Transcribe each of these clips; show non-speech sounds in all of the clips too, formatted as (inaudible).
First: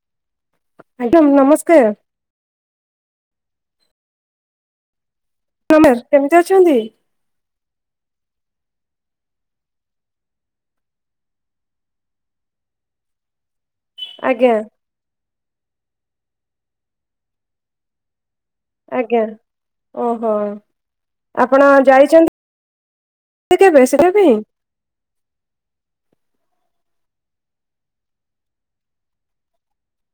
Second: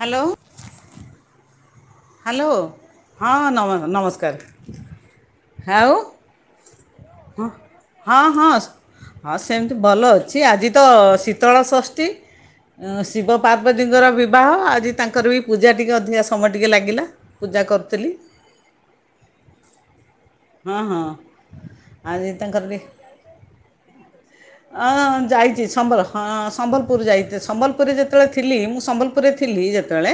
Hello. ଆଜ୍ଞା ନମସ୍କାର। Hello ହଁ ହଁ ନ ନମସ୍କାର। ଆଉ ନମସ୍କାର କେମିତି ଅଛନ୍ତି? ହ ହଁ ହଁ ହଁ ସେମିତି ଭଲ ଅଛି ଆଜି ତ ଶୀତଳ ଷଷ୍ଠୀ। ଉଁ ଶିବ ପାର୍ବତୀଙ୍କର ଆଜ୍ଞା ବିବାହ ଆଜି ତାଙ୍କର ବି ପୂଜା ଟିକେ ଅଧିକା ସମୟ ଟିକେ ଲାଗିଲା ପୂଜା କରୁଥିଲି। ଆଜ୍ଞା। ଓହୋ। ହଁ ହଁ। ଆଜି ତାଙ୍କର ବି ଟିକେ ବେଶୀ ଦେବି। ହଁ ଯାଇଚି ସମ୍ବଲ ହଁ ସମ୍ବଲପୁର ଯାଇଚି। ସମ୍ବଲପୁରରେ ଯେତେବେଳେ ଥିଲି ମୁଁ ସମ୍ବଲପୁର ପୁରୁ ରେ ଥିଲି ଯେତେବେଳେ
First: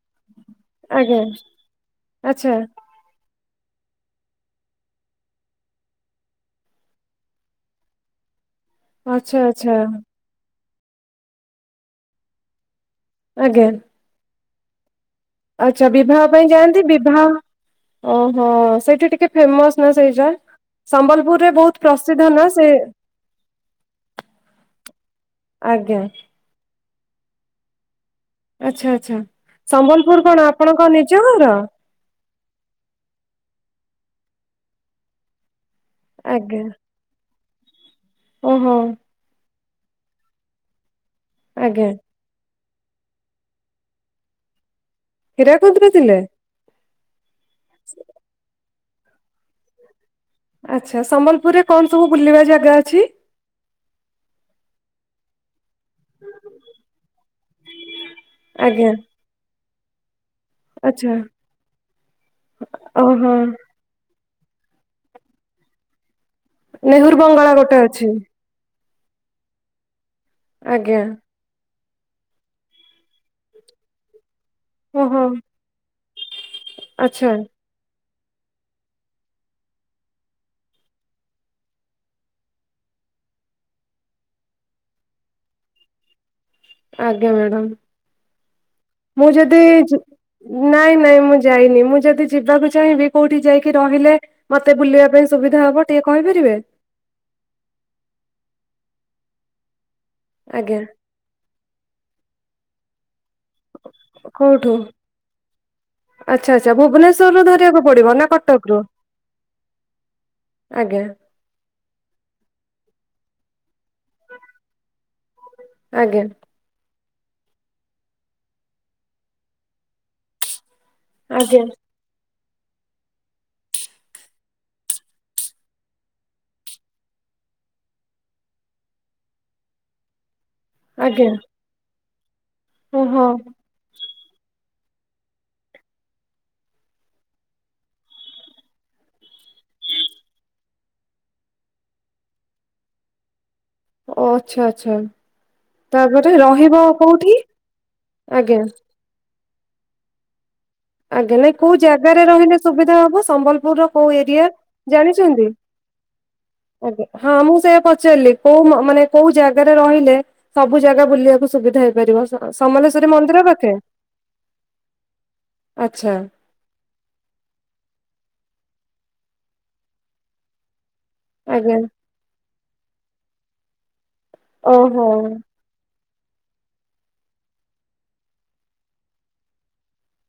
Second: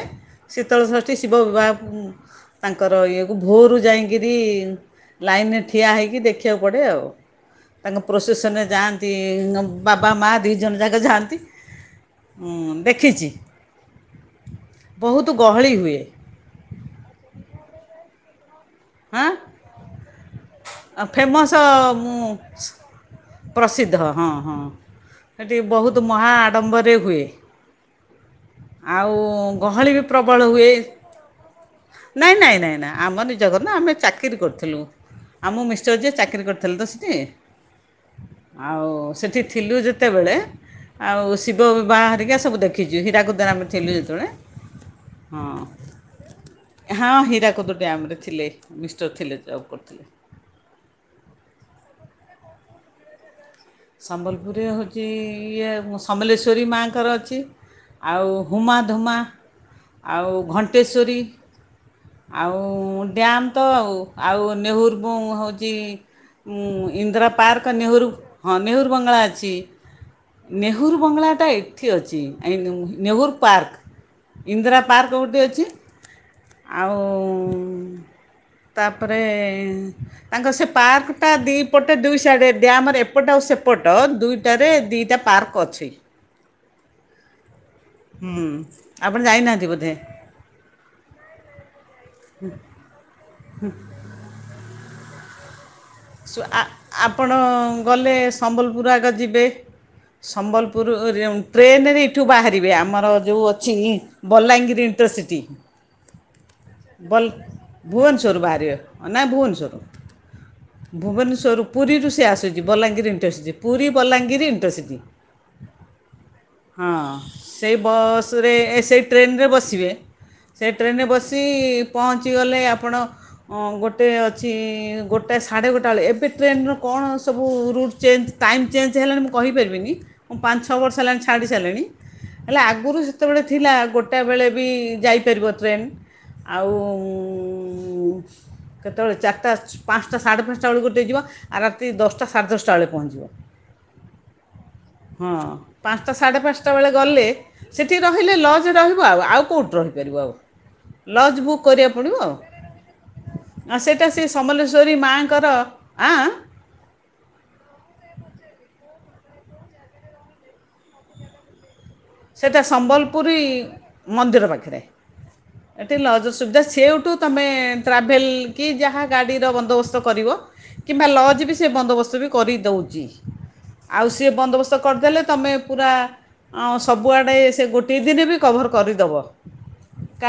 ଶୀତଳ ଷଷ୍ଠୀ ଆଜ୍ଞା ଶିବ ବିବାହ ତା ଆଚ୍ଛା ତାଙ୍କର ଇଏକୁ ଭୋରୁ ଯାଇଁକିରି ଲାଇନ ରେ ଠିଆ ହେଇକି ଦେଖିବାକୁ ପଡ଼େ ଆଉ। ତାଙ୍କ ପ୍ରୋସେସନରେ ଯାଆନ୍ତି ଆଚ୍ଛା ଆଚ୍ଛା ବାବା ମା ଦୁଇ ଜଣ ଯାକ ଯାଆନ୍ତି। ହୁଁ ଦେଖିଚି। ଆଜ୍ଞା ବହୁତୁ ଗ ଆଚ୍ଛା ବିବାହ ପାଇଁ ଯାଆନ୍ତି। ବିବାହ, ଓହୋ ସେଇଠି ହଁ ଟିକେ ଫେମସ୍ ସେଇଟା। ସମ୍ବଲପୁର ରେ ଫେମସ୍ ବହୁତୁ ମୁଁ ପ୍ରସିଦ୍ଧ ନା ସେ। ପ୍ରସିଦ୍ଧ ହଁ ହଁ। ହେଠି ଆଜ୍ଞା ବହୁତୁ ମହା ଆଡ଼ମ୍ବରରେ ହୁଏ। ଆଚ୍ଛା ଆଉ ଆଚ୍ଛା। ଗହଳି ବି ସମ୍ବଲପୁର କଣ ପ୍ରବଳ ହୁଏ। ଆପଣଙ୍କ ନିଜ ଘର ନାଇଁ ନାଇଁ ନାଇଁ ନା, ଆମ ନିଜ ଘର ନା ଆମେ ଚାକିରି କରିଥିଲୁ। ଆମ ମିଷ୍ଟର ଯିଏ ଚାକିରି ଆଜ୍ଞା କରିଥିଲି ତ ସେଠି। ଓହୋ ଆଉ ସେଠି ଥିଲୁ ଯେତେବେଳେ, ଆଉ ଶିବ ଆଜ୍ଞା। ବିବାହ ହେରିକା ସବୁ ଦେ ଦେଖିଚୁ। ହୀରାକୁଦ ରେ ଆମେ ଥିଲୁ ଯେତେବେଳେ। ହଁ। ହୀରାକୁଦରେ ଥିଲେ ହଁ ହୀରାକୁଦୁ ଡ୍ୟାମ ରେ ଥିଲେ। ମିଷ୍ଟର ଥିଲେ ଜବ୍ କରିଥିଲେ। ଆଚ୍ଛା। ସମ୍ବଲପୁରରେ କଣ ସବୁ ବୁଲିବା ଜାଗା ଅଛି? ସମ୍ବଲପୁରୀରେ ହଉଚି ଇଏ ମୁ ସମଲେଶ୍ୱରୀ ମାଙ୍କର ଅଛି। ଆଉ ହୁମା ଆଜ୍ଞା ଧୁମା ଆଉ ଆଚ୍ଛା। ଘଣ୍ଟେଶ୍ଵରୀ ଆଉ ଓହୋ ଡ୍ୟାମ୍ ତ ଆଉ। ଆଉ ନେହୁରୁ ବୁ ହଉଚି ନେହୁର ଇନ୍ଦିରା ବଙ୍ଗଳା ପାର୍କ ଗୋଟେ ଅଛି ନେହୁରୁ ହଁ ନେହୁରୁ ବଙ୍ଗଳା ଅଛି। ନେହୁରୁ ଆଜ୍ଞା ବଙ୍ଗଳା ଟା ଏ ଏଠି ଅଛି, ନେହୁରୁ ପାର୍କ ଇନ୍ଦିରା ପାର୍କ ଓହୋ ଗୋଟେ ଅଛି। ଆଉ ଆଚ୍ଛା ତାପରେ ତାଙ୍କର ସେ ପାର୍କଟା ଦି ପଟେ ଦୁଇ ସାଇଡ୍ ରେ ଡ୍ୟାମ ରେ ଏପଟ ଆଉ ସେପଟ ଦୁଇଟାରେ ଦିଟା ପାର୍କ ଅଛି। ଆଜ୍ଞା ମ୍ୟାଡାମ। ହୁଁ ଆପଣ ମୁଁ ଯଦି ଯାଇନାହାନ୍ତି ବୋଧେ ଯି ନାଇଁ ନାଇଁ ମୁଁ ଯାଇନି। ମୁଁ ଯଦି ଯିବାକୁ ଚାହିଁବି କୋଉଠି ଯାଇକି ରହିଲେ ମତେ ବୁଲିବା ପାଇଁ ସୁବିଧା ହବ? ଟିକେ ସୁ କହିପାରିବେ ଆ ଆପଣ ଗଲେ ସମ୍ବଲପୁର ଆଗ ଯିବେ। ଆଜ୍ଞା ସମ୍ବଲପୁରୁ ଟ୍ରେନରେ ଏଇଠୁ ବାହାରିବେ, ଆମର ଯୋଉ ଥିଲି, କୋଉଠୁ ବଲାଙ୍ଗୀର ଇଣ୍ଟରସିଟି। ଆଚ୍ଛା ଆଚ୍ଛା ବଲ୍ ଭୁବନେଶ୍ୱରରୁ ଧରିବାକୁ ପଡିବ ନା ଭୁବନେଶ୍ୱର ରୁ ବାହାରିବେ କଟକରୁ ନାଇ ଭୁବନେଶ୍ୱର ରୁ। ଆଜ୍ଞା ଭୁବନେଶ୍ୱରରୁ ପୁରୀରୁ ସେ ଆସୁଚି, ବଲାଙ୍ଗୀର ଇଣ୍ଟରସିଟି। ପୁରୀ ବଲାଙ୍ଗୀର ଇଣ୍ଟରସିଟି। ଆଜ୍ଞା। ହଁ ସେଇ ବସ୍ ରେ ସେଇ ଟ୍ରେନ୍ ରେ ବସିବେ। ସେ ଟ୍ରେନ୍ ରେ ବସି ଆଜ୍ଞା ପହଞ୍ଚିଗଲେ ଆପଣ, ଗୋଟେ ଅଛି ଗୋ ଗୋଟଏ ସାଢ଼େ ଗୋଟା ବେଳେ। ଏବେ ଟ୍ରେନ୍ କଣ ସବୁ ରୁଟ୍ ଚେଞ୍ଜ ଟାଇମ୍ ଚେଞ୍ଜ ହେଲାଣି ମୁଁ କହିପାରିବିନି। ମୁଁ ପାଞ୍ଚ ଛଅ ବର୍ଷ ହେଲାଣି ଆଜ୍ଞା ଛାଡ଼ି ସାରିଲିଣି। ହେଲେ ଆଗରୁ ଓହୋ ଯେତେବେଳେ ଥିଲା ଗୋ ଗୋଟାବେଳେ ବି ଯାଇପାରିବ ଟ୍ରେନ୍। ଆଉ କେତେବେଳେ ଚାରିଟା ପାଞ୍ଚଟା ସାଢ଼େ ପାଞ୍ଚଟା ବେଳେ ଗୋଟ ଦେଇଯିବ ଆଉ ରାତି ଦଶଟା ସାଢ଼େ ଦଶଟା ବେଳେ ପହଞ୍ଚିବ। ଓ ଆଚ୍ଛା ଆଚ୍ଛା ହ ତାପରେ ପାଞ୍ଚାଢେ ପାଞ୍ଚା ରହିବ ବେଳେ ଗଲେ କୋଉଠି ସେଠି ରହିଲେ ଆଜ୍ଞା ଲଜରେ ଆଉ ଆଉ କୋଉଠି ରହିପାରିବ ଆଉ। ଆଜ୍ଞା ଲଜ୍ ନାଇଁ ବୁକ୍ କୋଉ କରିବାକୁ ପଡ଼ିବ ଜାଗାରେ ଆଉ ରହିଲେ ସୁବିଧା ହବ ଆଉ ସମ୍ବଲପୁରର ସେଇଟା କୋଉ ସେ ଏରିଆ? ସମଲେଶ୍ୱରୀ ଜାଣିଚନ୍ତି? ମାଆଙ୍କର ଆଁ ଆଜ୍ଞା ହଁ ମୁଁ ସେଇଆ ପଚାରିଲି କୋଉ ମାନେ କୋଉ ଜାଗାରେ ରହିଲେ ସବୁ ଜାଗା ବୁଲିବାକୁ ସୁବିଧା ହେଇପାରିବ ସେଇଟା ସମଲେଶ୍ୱରୀ ସମ୍ବଲପୁରୀ ମନ୍ଦିର ପାଖେ? ମନ୍ଦିର ପାଖରେ ଏଠି ଆଚ୍ଛା ଲଜ୍ ସୁବିଧା ସେଉଠୁ ତମେ ଟ୍ରାଭେଲ୍ କି ଯାହା ଗାଡ଼ିର ବନ୍ଦବସ୍ତ କରିବ କିମ୍ବା ଲ ଆଜିବି ଆଜ୍ଞା ସେବନ୍ଦୋବସ୍ତବି କରିଦଉଚି ଆଉ ସେବନ୍ଦୋବସ୍ତ ଓହୋ କରିଦେଲେ ତମେ ପୁରା ଆଉ ସବୁଆଡ଼େ ସେ ଗୋଟିଏ ଦିନବି କଭର୍ କରିଦବ।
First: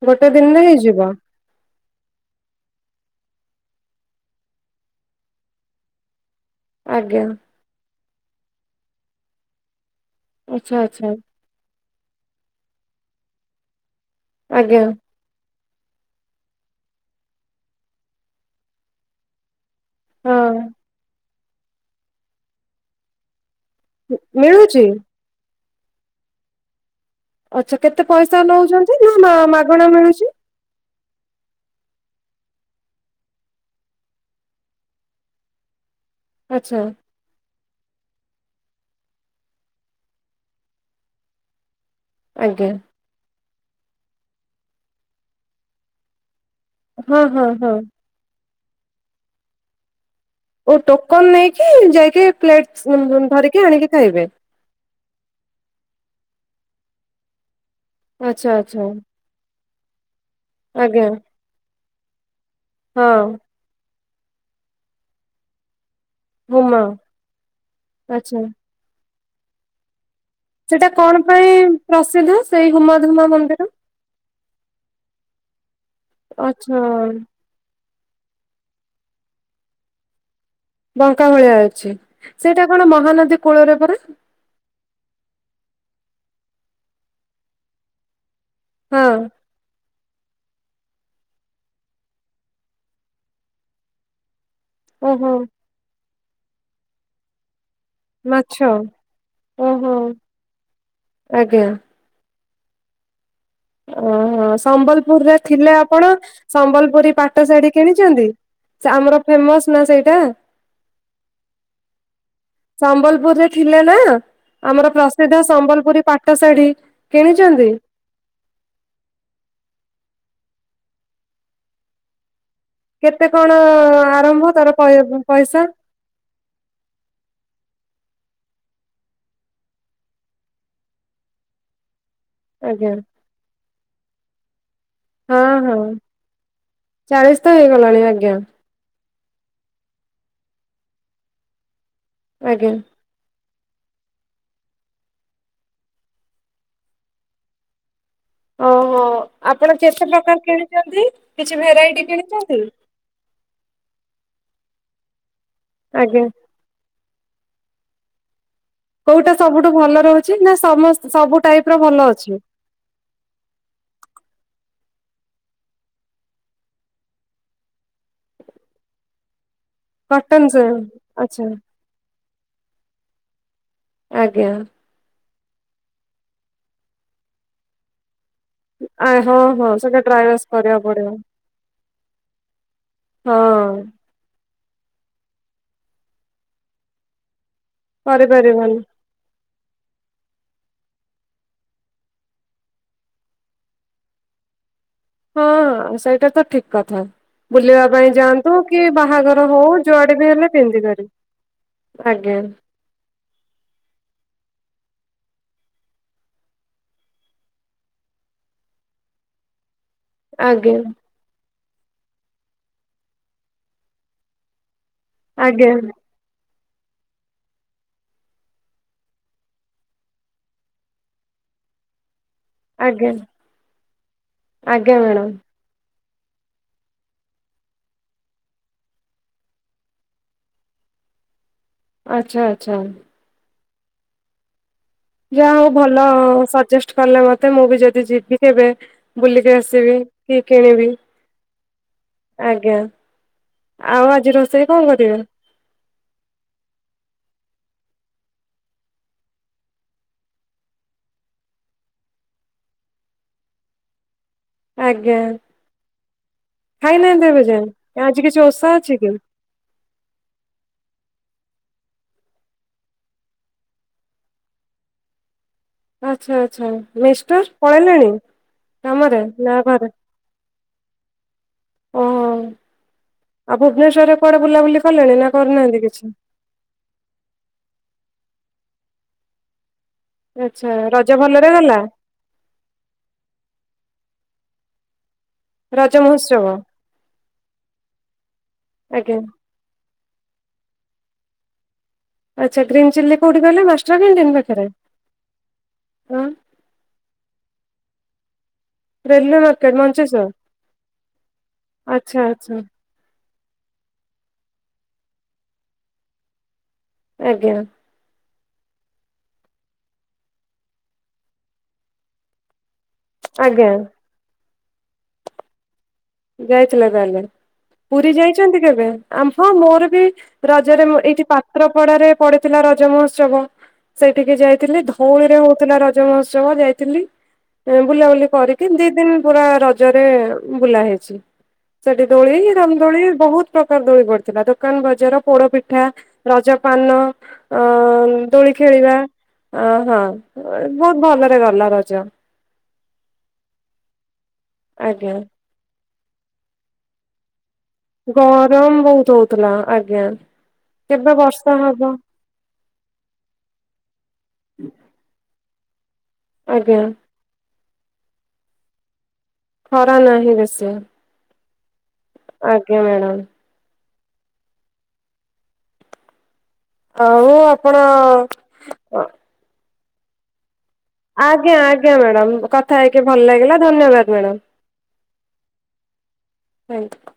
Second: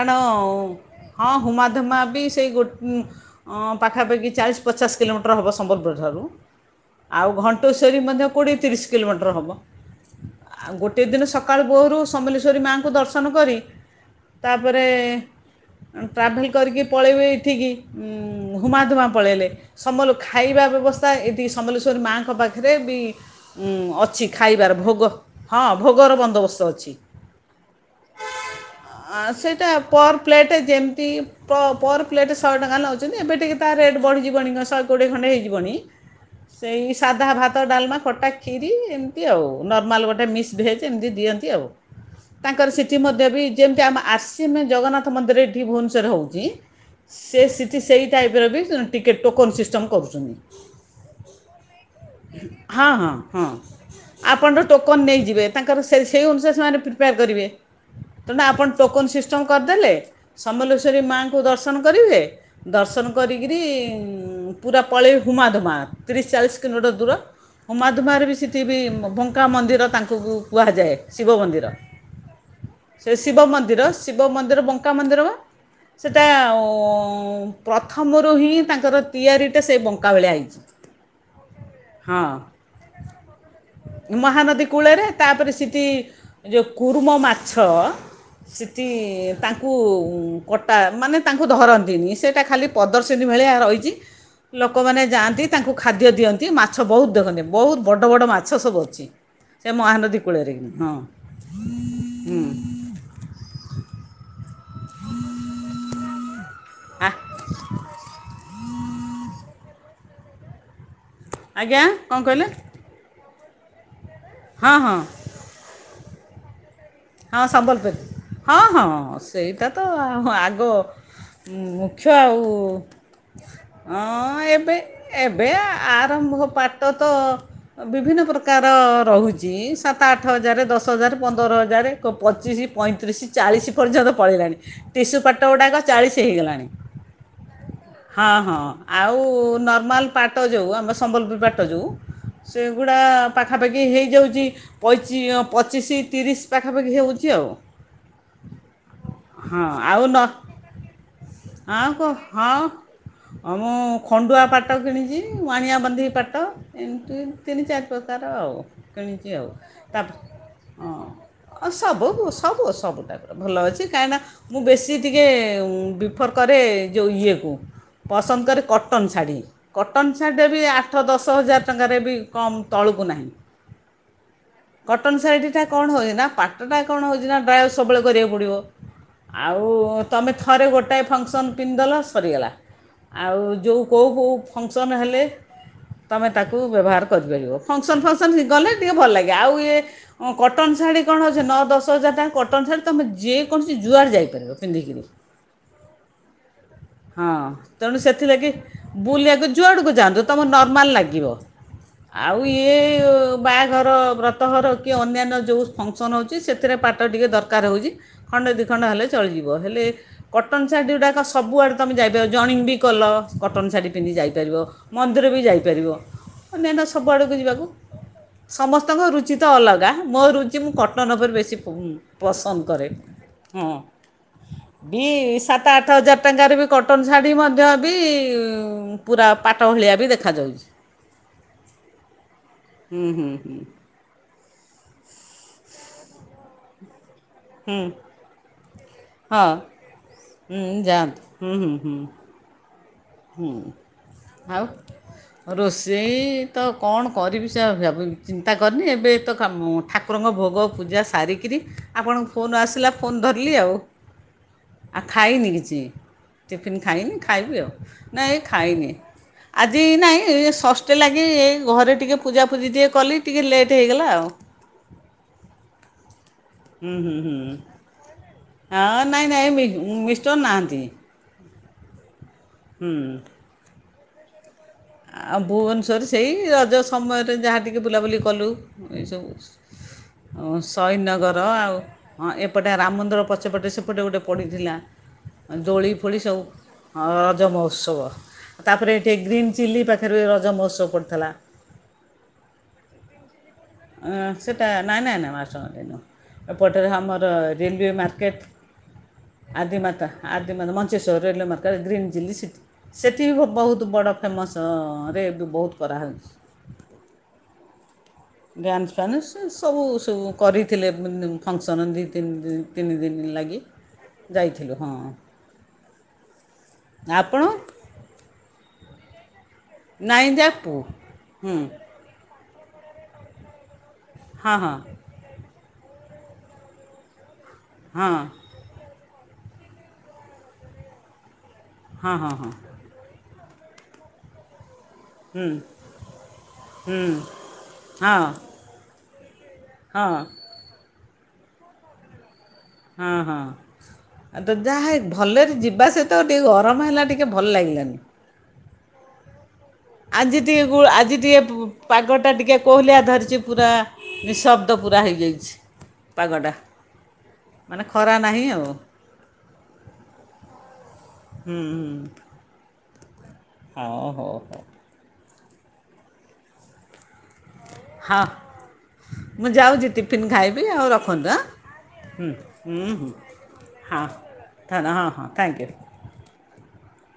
ଗୋଟେ ଦିନରେ ହେଇଯିବ? ହୁମାଧମାବି ସେଇ ଗୋ ଅଁ ପାଖାପାଖି ଚାଳିଶି ପଚାଶ କିଲୋମିଟର୍ ହବ ସମ୍ବଲପୁରଠାରୁ ଆଜ୍ଞା ଆଉ ଘଟେଶଵରୀ ମଧ୍ୟ କୋଡ଼ିଏ ତିରିଶି କିଲୋମିଟର୍ ହବ ଆଉ ଆଚ୍ଛା ଗୋଟିଏ ଆଚ୍ଛା ଦିନ ସ ସକାଳୁ ବୋହରୁ ସମଲେଶ୍ୱରୀ ମାଙ୍କୁ ଦର୍ଶନ କରି ଆଜ୍ଞା ତାପରେ ଟ୍ରାଭେଲ୍ କରିକି ପଳେଇବେ ଏଇଠିକି ଉଁ ହୁମାଧୁମାଁ ପଳେଇଲେ ସମଲ ଖାଇବା ହଁ। ବ୍ୟବସ୍ଥା ଏଠି ସମଲେଶ୍ଵରୀ ମାଆଙ୍କ ପାଖରେବି ଉଁ ଅଛି ଖାଇବାର ମିଳୁଛି ଭୋଗ ହଁ ଭୋଗର ବନ୍ଦୋବସ୍ତ ଅଛି। ଆଚ୍ଛା କେତେ ପଇସା ନଉଛନ୍ତି ନା ମା ସେଇଟା ମାଗଣା ପର୍ ମିଳୁଛି ପ୍ଲେଟ ଯେମିତି ପ ପର୍ ପ୍ଲେଟ୍ ଶହେଟଙ୍କା ନେଉଚନ୍ତି ଏବେ ଟିକେ ତା ରେଟ୍ ବଢ଼ିିଜିବଣି ଶହେ କୋଡ଼ିଏ ଖଣ୍ଡେ ହେଇଯିବଣି ଆଚ୍ଛା ସେଇ ସାଧା ଭାତ ଡାଲମା ଖଟା କ୍ଷୀରି ଏମିତି ଆଉ ନର୍ମାଲ ଗୋଟେ ମିକ୍ସ ଭେଜ ଏମିତି ଦିଅନ୍ତି ଆଉ ଆଜ୍ଞା ତାଙ୍କର ସେ ଏଥିମଧ୍ୟବି ଯେମିତି ଆମ ଆସିମ ଜଗନ୍ନାଥ ମନ୍ଦିର ଏଠି ଭୁବନେଶ୍ୱର ହେଉଚି ହଁ ସେ ହଁ ହଁ ସେଠି ସେଇ ଟାଇପ୍ରବି ଟିକେଟ୍ ଟୋକନ୍ ସିଷ୍ଟମ୍ କରୁଚନ୍ତି। ଓ ଟୋକନ୍ ନେଇକି ଯାଇକି ହଁ ପ୍ଲେଟ୍ ହଁ ହଁ ଧରିକି ଆଣିକି ଖାଇବେ? ଆପଣଙ୍କର ଟୋକନ୍ ନେଇଯିବେ ତାଙ୍କର ସେ ସେଇ ଅନୁସାରେ ସେମାନେ ପ୍ରିପାର୍ କରିବେ ତେଣୁ ଆଚ୍ଛା ଆପଣ ଆଚ୍ଛା ଟୋକନ୍ ସି କରିଦେଲେ ସମଲେଶ୍ଵରୀ ଆଜ୍ଞା ମାଙ୍କୁ ଦର୍ଶନ କରିବେ ଦର୍ଶନ ହଁ କରିକିରି ପୁରା ପଳେଇ ହୁମା ଧୁମା ତିରିଶି ଚାଳିଶି ହୁମା କିଲୋମିଟର୍ ଦୂର ହୁମା ମାଧୁରେବି ଆଚ୍ଛା ସେଠିବି ଭଙ୍କା ମନ୍ଦିର ତାଙ୍କୁ ସେଟା କୁହାଯାଏ କଣ ଶିବ ପାଇଁ ମନ୍ଦିର ପ୍ରସିଦ୍ଧ ସେଇ ସେ ହୁମାଧୁମା ଶିବ ମନ୍ଦିର? ମନ୍ଦି ର ଶିବ ମନ୍ଦିର ବଙ୍କା ମନ୍ଦିରମ ସେଟା ଆଚ୍ଛା। ଉଁ ପ୍ରଥମରୁ ହିଁ ତାଙ୍କର ତିଆରିଟେ ସେବଙ୍କା ଭଳିଆ ହେଇଚି। ବଙ୍କା ଭଳିଆ ଅଛି ସେଇଟା କଣ ମହାନଦୀ କୂଳରେ ପରା? ମହାନଦୀ କୂଳରେ ତାପରେ ସେଠି ଯଉ କୁରୁମ ମାଛ ସେଠି ହଁ ତା ତାଙ୍କୁ କଟା ମାନେ ତାଙ୍କୁ ଧରନ୍ତିନି ସେଇଟା ଖାଲି ପ୍ରଦର୍ଶିନୀ ଭଳିଆ ରହିଚି ଲୋକମାନେ ଓହୋ ଯାଆନ୍ତି ତାଙ୍କୁ ଖାଦ୍ୟ ଦିଅନ୍ତି ମାଛ ବହୁତ ଦେଖନ୍ତି। ବହୁତ୍ ବଡ଼ ବଡ଼ ମାଛ ସବୁ ଅଛି ଓହୋ। ସେମହାନଦୀ କୂଳରେକି ହଁ। ଆଜ୍ଞା ହୁଁ। ଓହୋ ସମ୍ବଲପୁରରେ ଥିଲେ ଆପଣ ସମ୍ବଲପୁରୀ ପାଠ ଶାଢ଼ୀ କିଣିଚନ୍ତି? ସେଆମର ଫେମସନା ସେଇଟା? ଆଜ୍ଞା କଁ କହିଲେ? ସମ୍ବଲପୁରରେ ଥିଲେନା ହଁ ଆମର ହଁ ପ୍ରସିଦ୍ଧ ସମ୍ବଲପୁରୀ ପାଠ ଶାଢୀ ହଁ କିଣିଛନ୍ତି? ସମ୍ବଲପୁରି। ହଁ ହଁ ସେଇଟା ତ ଆଗ ମୁମୁଖ୍ୟ ଆଉ। କେତେ କଣ ହଁ ଆରମ୍ଭ ଏବେ ତାର ପ ଏବେ ପଇସା? ଆରମ୍ଭ ପାଟ ତ ବିଭିନ୍ନ ପ୍ରକାର ରହୁଚି ସାତ ଆଠ ହଜାରେ ଦଶ ହଜାରେ ପନ୍ଦର ହଜାରେ। ତୋପଚିଶି ଆଜ୍ଞା ପଇଁତିରିଶି ଚାଳିଶି ପର୍ଯ୍ୟନ୍ତ ପଳେଇଲାଣି। ଟିସୁ ହଁ ପାଟ ହଁ ଗୁଡ଼ାକ ଚାଳିଶି ହେଇଗଲାଣି। ଚାଳିଶ ତ ହେଇଗଲାଣି ଆଜ୍ଞା ହଁ ହଁ। ଆଉ ନର୍ମାଲ୍ ପାଟ ଯୋଉ ଆମ ସମ୍ବଲପୁରୀ ପାଟ ଯୋଉ ଆଜ୍ଞା। ସେଗୁଡା ପାଖାପାଖି ହେଇଯାଉଚି ପଚି ପଚିଶି ତିରିଶି ପାଖାପାଖି ହୋଉଚି ଆଉ। ଓହୋ ହଁ ଆପଣ ଆଉ କେତେ ନ ପ୍ରକାର କିଣିଚନ୍ତି? କିଛି ଭେରାଇଟି କିଣିଚନ୍ତି? ଅଁ ମୁଁ ଖଣ୍ଡୁଆ ପାଟ କିଣିଚି। ମାଣିଆ ବାନ୍ଧି ଆଜ୍ଞା ପାଟ। ଏମିତି ତିନି ଚାରି ପ୍ରକାର ଆଉ। କିଣିଛି କୋଉଟା ଆଉ ସବୁଠୁ ଭଲ ତାପରେ ରହୁଚି। ନା ସମ ସବୁ ଟାଇପ ର ଭଲ ସବୁ ଅଛି? ସବୁ ସବୁଟା। ଭଲ ଅଛି କାହିଁକିନା ମୁଁ ବେଶୀ ଟିକିଏ ପ୍ରିଫର୍ କରେ ଯୋଉ ଇଏକୁ। ପସନ୍ଦ କରେ କଟନ ଶାଢ଼ୀ। କଟନ ଶାଢୀରେବି ଆଠ ଦଶ ଆଚ୍ଛା ହଜାରେ ଟ ଜାଗାରେ ବି କମ ତଳକୁ ନାହିଁ। ଆଜ୍ଞା। କଟନ୍ ଶାଢି ଟା କଣ ହୋଉ ନା ପାଟ ଟା କଣ ହୋଉଚି ନା ଡ୍ରାଏ ସବୁବେଳେ କରିବାକୁ ପଡ଼ିବ। ଆ ହଁ ଆଉ ହଁ ସେଟା ତମେ ଟ୍ରାଏସ୍ ଥରେ କରିବାକୁ ଗୋଟାଏ ପଡିବ ଫଙ୍କସନ୍ ପିନ୍ଧିଦେଲ ସରିଗଲା। ଆଉ ଯୋଉ ହଁ କୋଉ କୋଉ ଫଙ୍କସନ୍ ହେଲେ ତୁମେ ତାକୁ ବ୍ୟବହାର କରିପାରିବ? ଫଙ୍କସନ୍ ଫଙ୍କସନ୍ ଗଲେ କରିପାରିବନି ଟିକିଏ ଭଲ ଲାଗେ। ଆଉ ଏ କଟନ୍ ଶାଢୀ କଣ ଅଛି ନଅ ଦଶ ହଜାର ଟଙ୍କା କଟନଶାଢୀ ତମେ ଯେକୌଣସି ଜୁଆଡେ ଯାଇପାରିବ ପିନ୍ଧିକିରି। ହଁଁ ସେଇଟା ତ ଠିକ୍। କଥା ହଁ ବୁଲିବା ତେଣୁ ପାଇଁ ସେଥିଲାଗି ଯାଆନ୍ତୁ କି ବୁଲିବାକୁ ବାହାଘର ହୋଉ ଯୁଆଡ଼କୁ ଯୁଆଡେ ଯାଆନ୍ତୁ ବି ତୁମ ହେଲେ ପିନ୍ଧିିପାରିବେ। ଆଜ୍ଞା। ଏଓ। ତୋବାହାଘର ବ୍ରତଘର କି ଅନ୍ୟାନ୍ୟ ଯେଉଁ ଫଙ୍କସନ୍ ହୋଉଚି ସେଥିରେ ପାଟ ଟିକିଏ ଦରକାର ହୋଉଚି। ଖଣ୍ଡେ ଦି ଖଣ୍ଡ ହେଲେ ଚଳିଯିବ। ହେଲେ କଟନ୍ ଆଜ୍ଞା ଶାଢ଼ୀ ଗୁଡ଼ାକ ସବୁଆଡେ ତମେ ଯାଇପାରିବ ଜଣିଙ୍ଗ ବି କଲ କଟନ୍ ଶାଢୀ ପିନ୍ଧିକି ଯାଇପାରିବ। ମନ୍ଦିର ବି ଆଜ୍ଞା ଯାଇପାରିବ। ଅନ୍ୟାନ୍ୟ ସବୁ ଆଡକୁ ଯିବାକୁ ସମସ୍ତଙ୍କ ରୁଚି ତ ଅଲଗା ମୋ ରୁଚି ମୁଁ କଟନ ଉପରେ ବେଶୀ ପ ପସନ୍ଦ କରେ। ଆଜ୍ଞା ହଁ ଆଜ୍ଞା ଇ ମ୍ୟାଡ଼ାମ ସାତ ଆଠ ହଜାରେ ଟଙ୍କାରେ ବି କଟନ ଶାଢ଼ୀ ମଧ୍ୟ ବି ପୁରା ପାଟ ଭଳିଆବି ଦେଖାଯାଉଚି। ଆଚ୍ଛା ଆଚ୍ଛା। ହୁଁ ହୁଁ ହୁଁ। ଯାହା ହୋଉ ଭଲ ସଜେଷ୍ଟ କଲେ ମତେ ମୁଁ ବି ହୁଁ ଯଦି ଯିବି କେବେ ହଁ ବୁଲିକି ଆସିବି କି ହୁଁ କିଣିବି। ଯାଆନ୍ତୁ ହୁଁ ହୁଁ ହୁଁ। ଆଜ୍ଞା ଆଉ ଆଜି ଆଉ ରୋଷେଇ କଣ କରିବେ? ରୋଷେଇ ତ କଣ କରିବି ସେ ଅଲଗାପ ଚିନ୍ତା କରିନି ଏବେ ତ କାମ ଠା ଠାକୁରଙ୍କ ଭୋଗ ପୂଜା ସାରିକିରି ଆପଣଙ୍କ ଫୋନ୍ ଆସିଲା ଫୋନ୍ ଧରିଲି ଆଉ। (inaudible) ଆ ଆଜ୍ଞା ଖାଇନି କିଛି ଟିଫିନ୍ ଖାଇନି ଖାଇନାହାନ୍ତି ଏବେ ଖାଇବି ଯାଏଁ ଆଉ ଆଜି ନାଇଁ କିଛି ଏ ଓଷା ଖାଇନି। ଅଛି କି? ଆଜି ନାଇଁ ଷଷ୍ଠୀ ଲାଗି ଏ ଘରେ ଟିକିଏ ପୂଜାପୁଜି ଟିକିଏ କଲି ଟିକିଏ ଲେଟ୍ ହେଇଗଲା ଆଉ। ଆଚ୍ଛା ଆଚ୍ଛା ମିଷ୍ଟର ପଳେଇଲେଣି? ଅଁ କାମରେ ନାଇଁ ନାଇଁ ନା ମି ଘରେ ମିଷ୍ଟର ନାହାନ୍ତି। ଓ। ହୁଁ। ଆ ଭୁବନେଶ୍ୱରରେ କୁଆଡ଼େ ବୁଲାବୁଲି କଲେଣି ନା କରିନାହାନ୍ତି କିଛି? କି ରଜ ସମୟରେ ଯାହା ଟିକେ ବୁଲାବୁଲି କଲୁ ଏସବୁ। ଓ ଆଚ୍ଛା ରଜ ସହିଦନଗର ଭଲରେ ଆଉ ଗଲା ହଁ ଏପଟେ ରାମ ମନ୍ଦିର ପଛପଟେ ସେପଟେ ଗୋଟେ ପଡ଼ିଥିଲା। ଦୋଳି ରଜ ଫୋଳି ସବୁ ମହୋତ୍ସବ ହଁ ରଜ ମହୋତ୍ସବ ତାପରେ ଏଠି ଆଜ୍ଞା ଗ୍ରିନ୍ ଚିଲ୍ଲୀ ପାଖରେ ରଜ ମହୋତ୍ସବ ପଡ଼ିଥିଲା। ଆଚ୍ଛା ଗ୍ରୀନ୍ ଚିଲ୍ଲୀ କୋଉଠି କହିଲେ ମା ଅଁ ସେଇଟା ନାଇଁ ନାଇଁ ନା ମାଷ୍ଟକ୍ୟାଣ୍ଟିନି ନୁହଁ ହଁ। ଏପଟେରେ ଆମର railway market. Railway market Adimata Mancheswar Adimata Mancheswar railway market green ଆଚ୍ଛା ଚିଲ୍ଲି ଆଚ୍ଛା ସିଟି। ସେଠି ବି ଭ ବହୁତୁ ବଡ଼ ଫେମସରେ ବି ବହୁତ୍ କରାହୋଉଚି। ଆଜ୍ଞା‌। ଡ୍ୟାନ୍ସ ଫ୍ୟାନ୍ସ ସେ ସବୁ ସବୁ କରିଥିଲେ ମାନେ ଫଙ୍ଗସନ୍ ଦି ତିନ ଦି ତିନି ଦିନି। ତିନ ଦିନ ଲାଗି ଆଜ୍ଞା ଯାଇଥିଲୁ ହଁ। ଯାଇଥିଲେ ତାହଲେ ଆପଣ ପୁରୀ ଯାଇଚନ୍ତି କେବେ ଆମ ହଁ ମୋର ବି ନାଇଁ ଜାପୁ ରଜରେ ମ ଏଇଠି ହଁ ପାତ୍ରପଡ଼ାରେ ପଡିଥିଲା ରଜ ମହୋତ୍ସବ। ସେଠିକି ହଁ ଯାଇଥିଲି ଧଉଳିରେ ହଉଥିଲା ରଜ ମହୋତ୍ସବ ଯାଇଥିଲି ଉ ହଁ ବୁଲାବୁଲି କରି କି ଦି ଦିନ ପୁରା ରଜରେ ବୁଲା ହେଇଚି ସେଠି ହଁ ହଁ ହଁ ଦୋଳି ହଁ ର ଦୋଳି ବହୁତ୍ ପ୍ରକାର ଦୋଳି ପଡିଥିଲା ଦୋକାନ ବଜାର। ହୁଁ ପୋଡ଼ପିଠା ରଜ ପାନ ହୁଁ ହଁ ଅଁ ଦୋଳି ଖେଳିବା। ଅଁ ହଁ ବହୁତ୍ ଭଲରେ ଗଲା ରଜ। ହଁ ହଁ ଆ ତ ଯାହାହେ ଆଜ୍ଞା ଭଲରେ ଯିବା ସେ ତ ଟିକେ ଗରମ ହେଲା ଟିକେ ଭଲ ଲାଗିଲାନି। ଗରମ ବହୁତ୍ ହଉଥୁଲା ଆ ଆଜି ଟିକେ ଗୁଳୁ ଆଜି ଟିକେ ପୁ ପାଗ ଟା ଟିକେ କୋହଲିଆ ଧରିଛି ପୁରା ନିଃଶବ୍ଦ ପୁରା ହେଇଯାଇଛି ପାଗଟା। ଆଜ୍ଞା ମାନେ ଖରା ନାହିଁ ଆଉ। ଖରା ନାହିଁ ବେଶି। ହୁଁ ହୁଁ। ଆଜ୍ଞା ମ୍ୟାଡ଼ାମ୍। ହଁ ହଉ ହଉ। ଆଉ ଆ ହଁ ମୁଁ ଯାଉଛି ଟିଫିନ୍ ଖାଇବି ଆଉ ର ଆଜ୍ଞା ଆଜ୍ଞା ମ୍ୟାଡାମ କଥା ହେଇକି ହୁଁ ଭଲ ଲାଗିଲା ହଁ ଧନ୍ୟବାଦ ମ୍ୟାଡାମ୍। ଧନ୍ୟ ହଁ ହଁ ଥ୍ୟାଙ୍କ ୟୁ (unintelligible)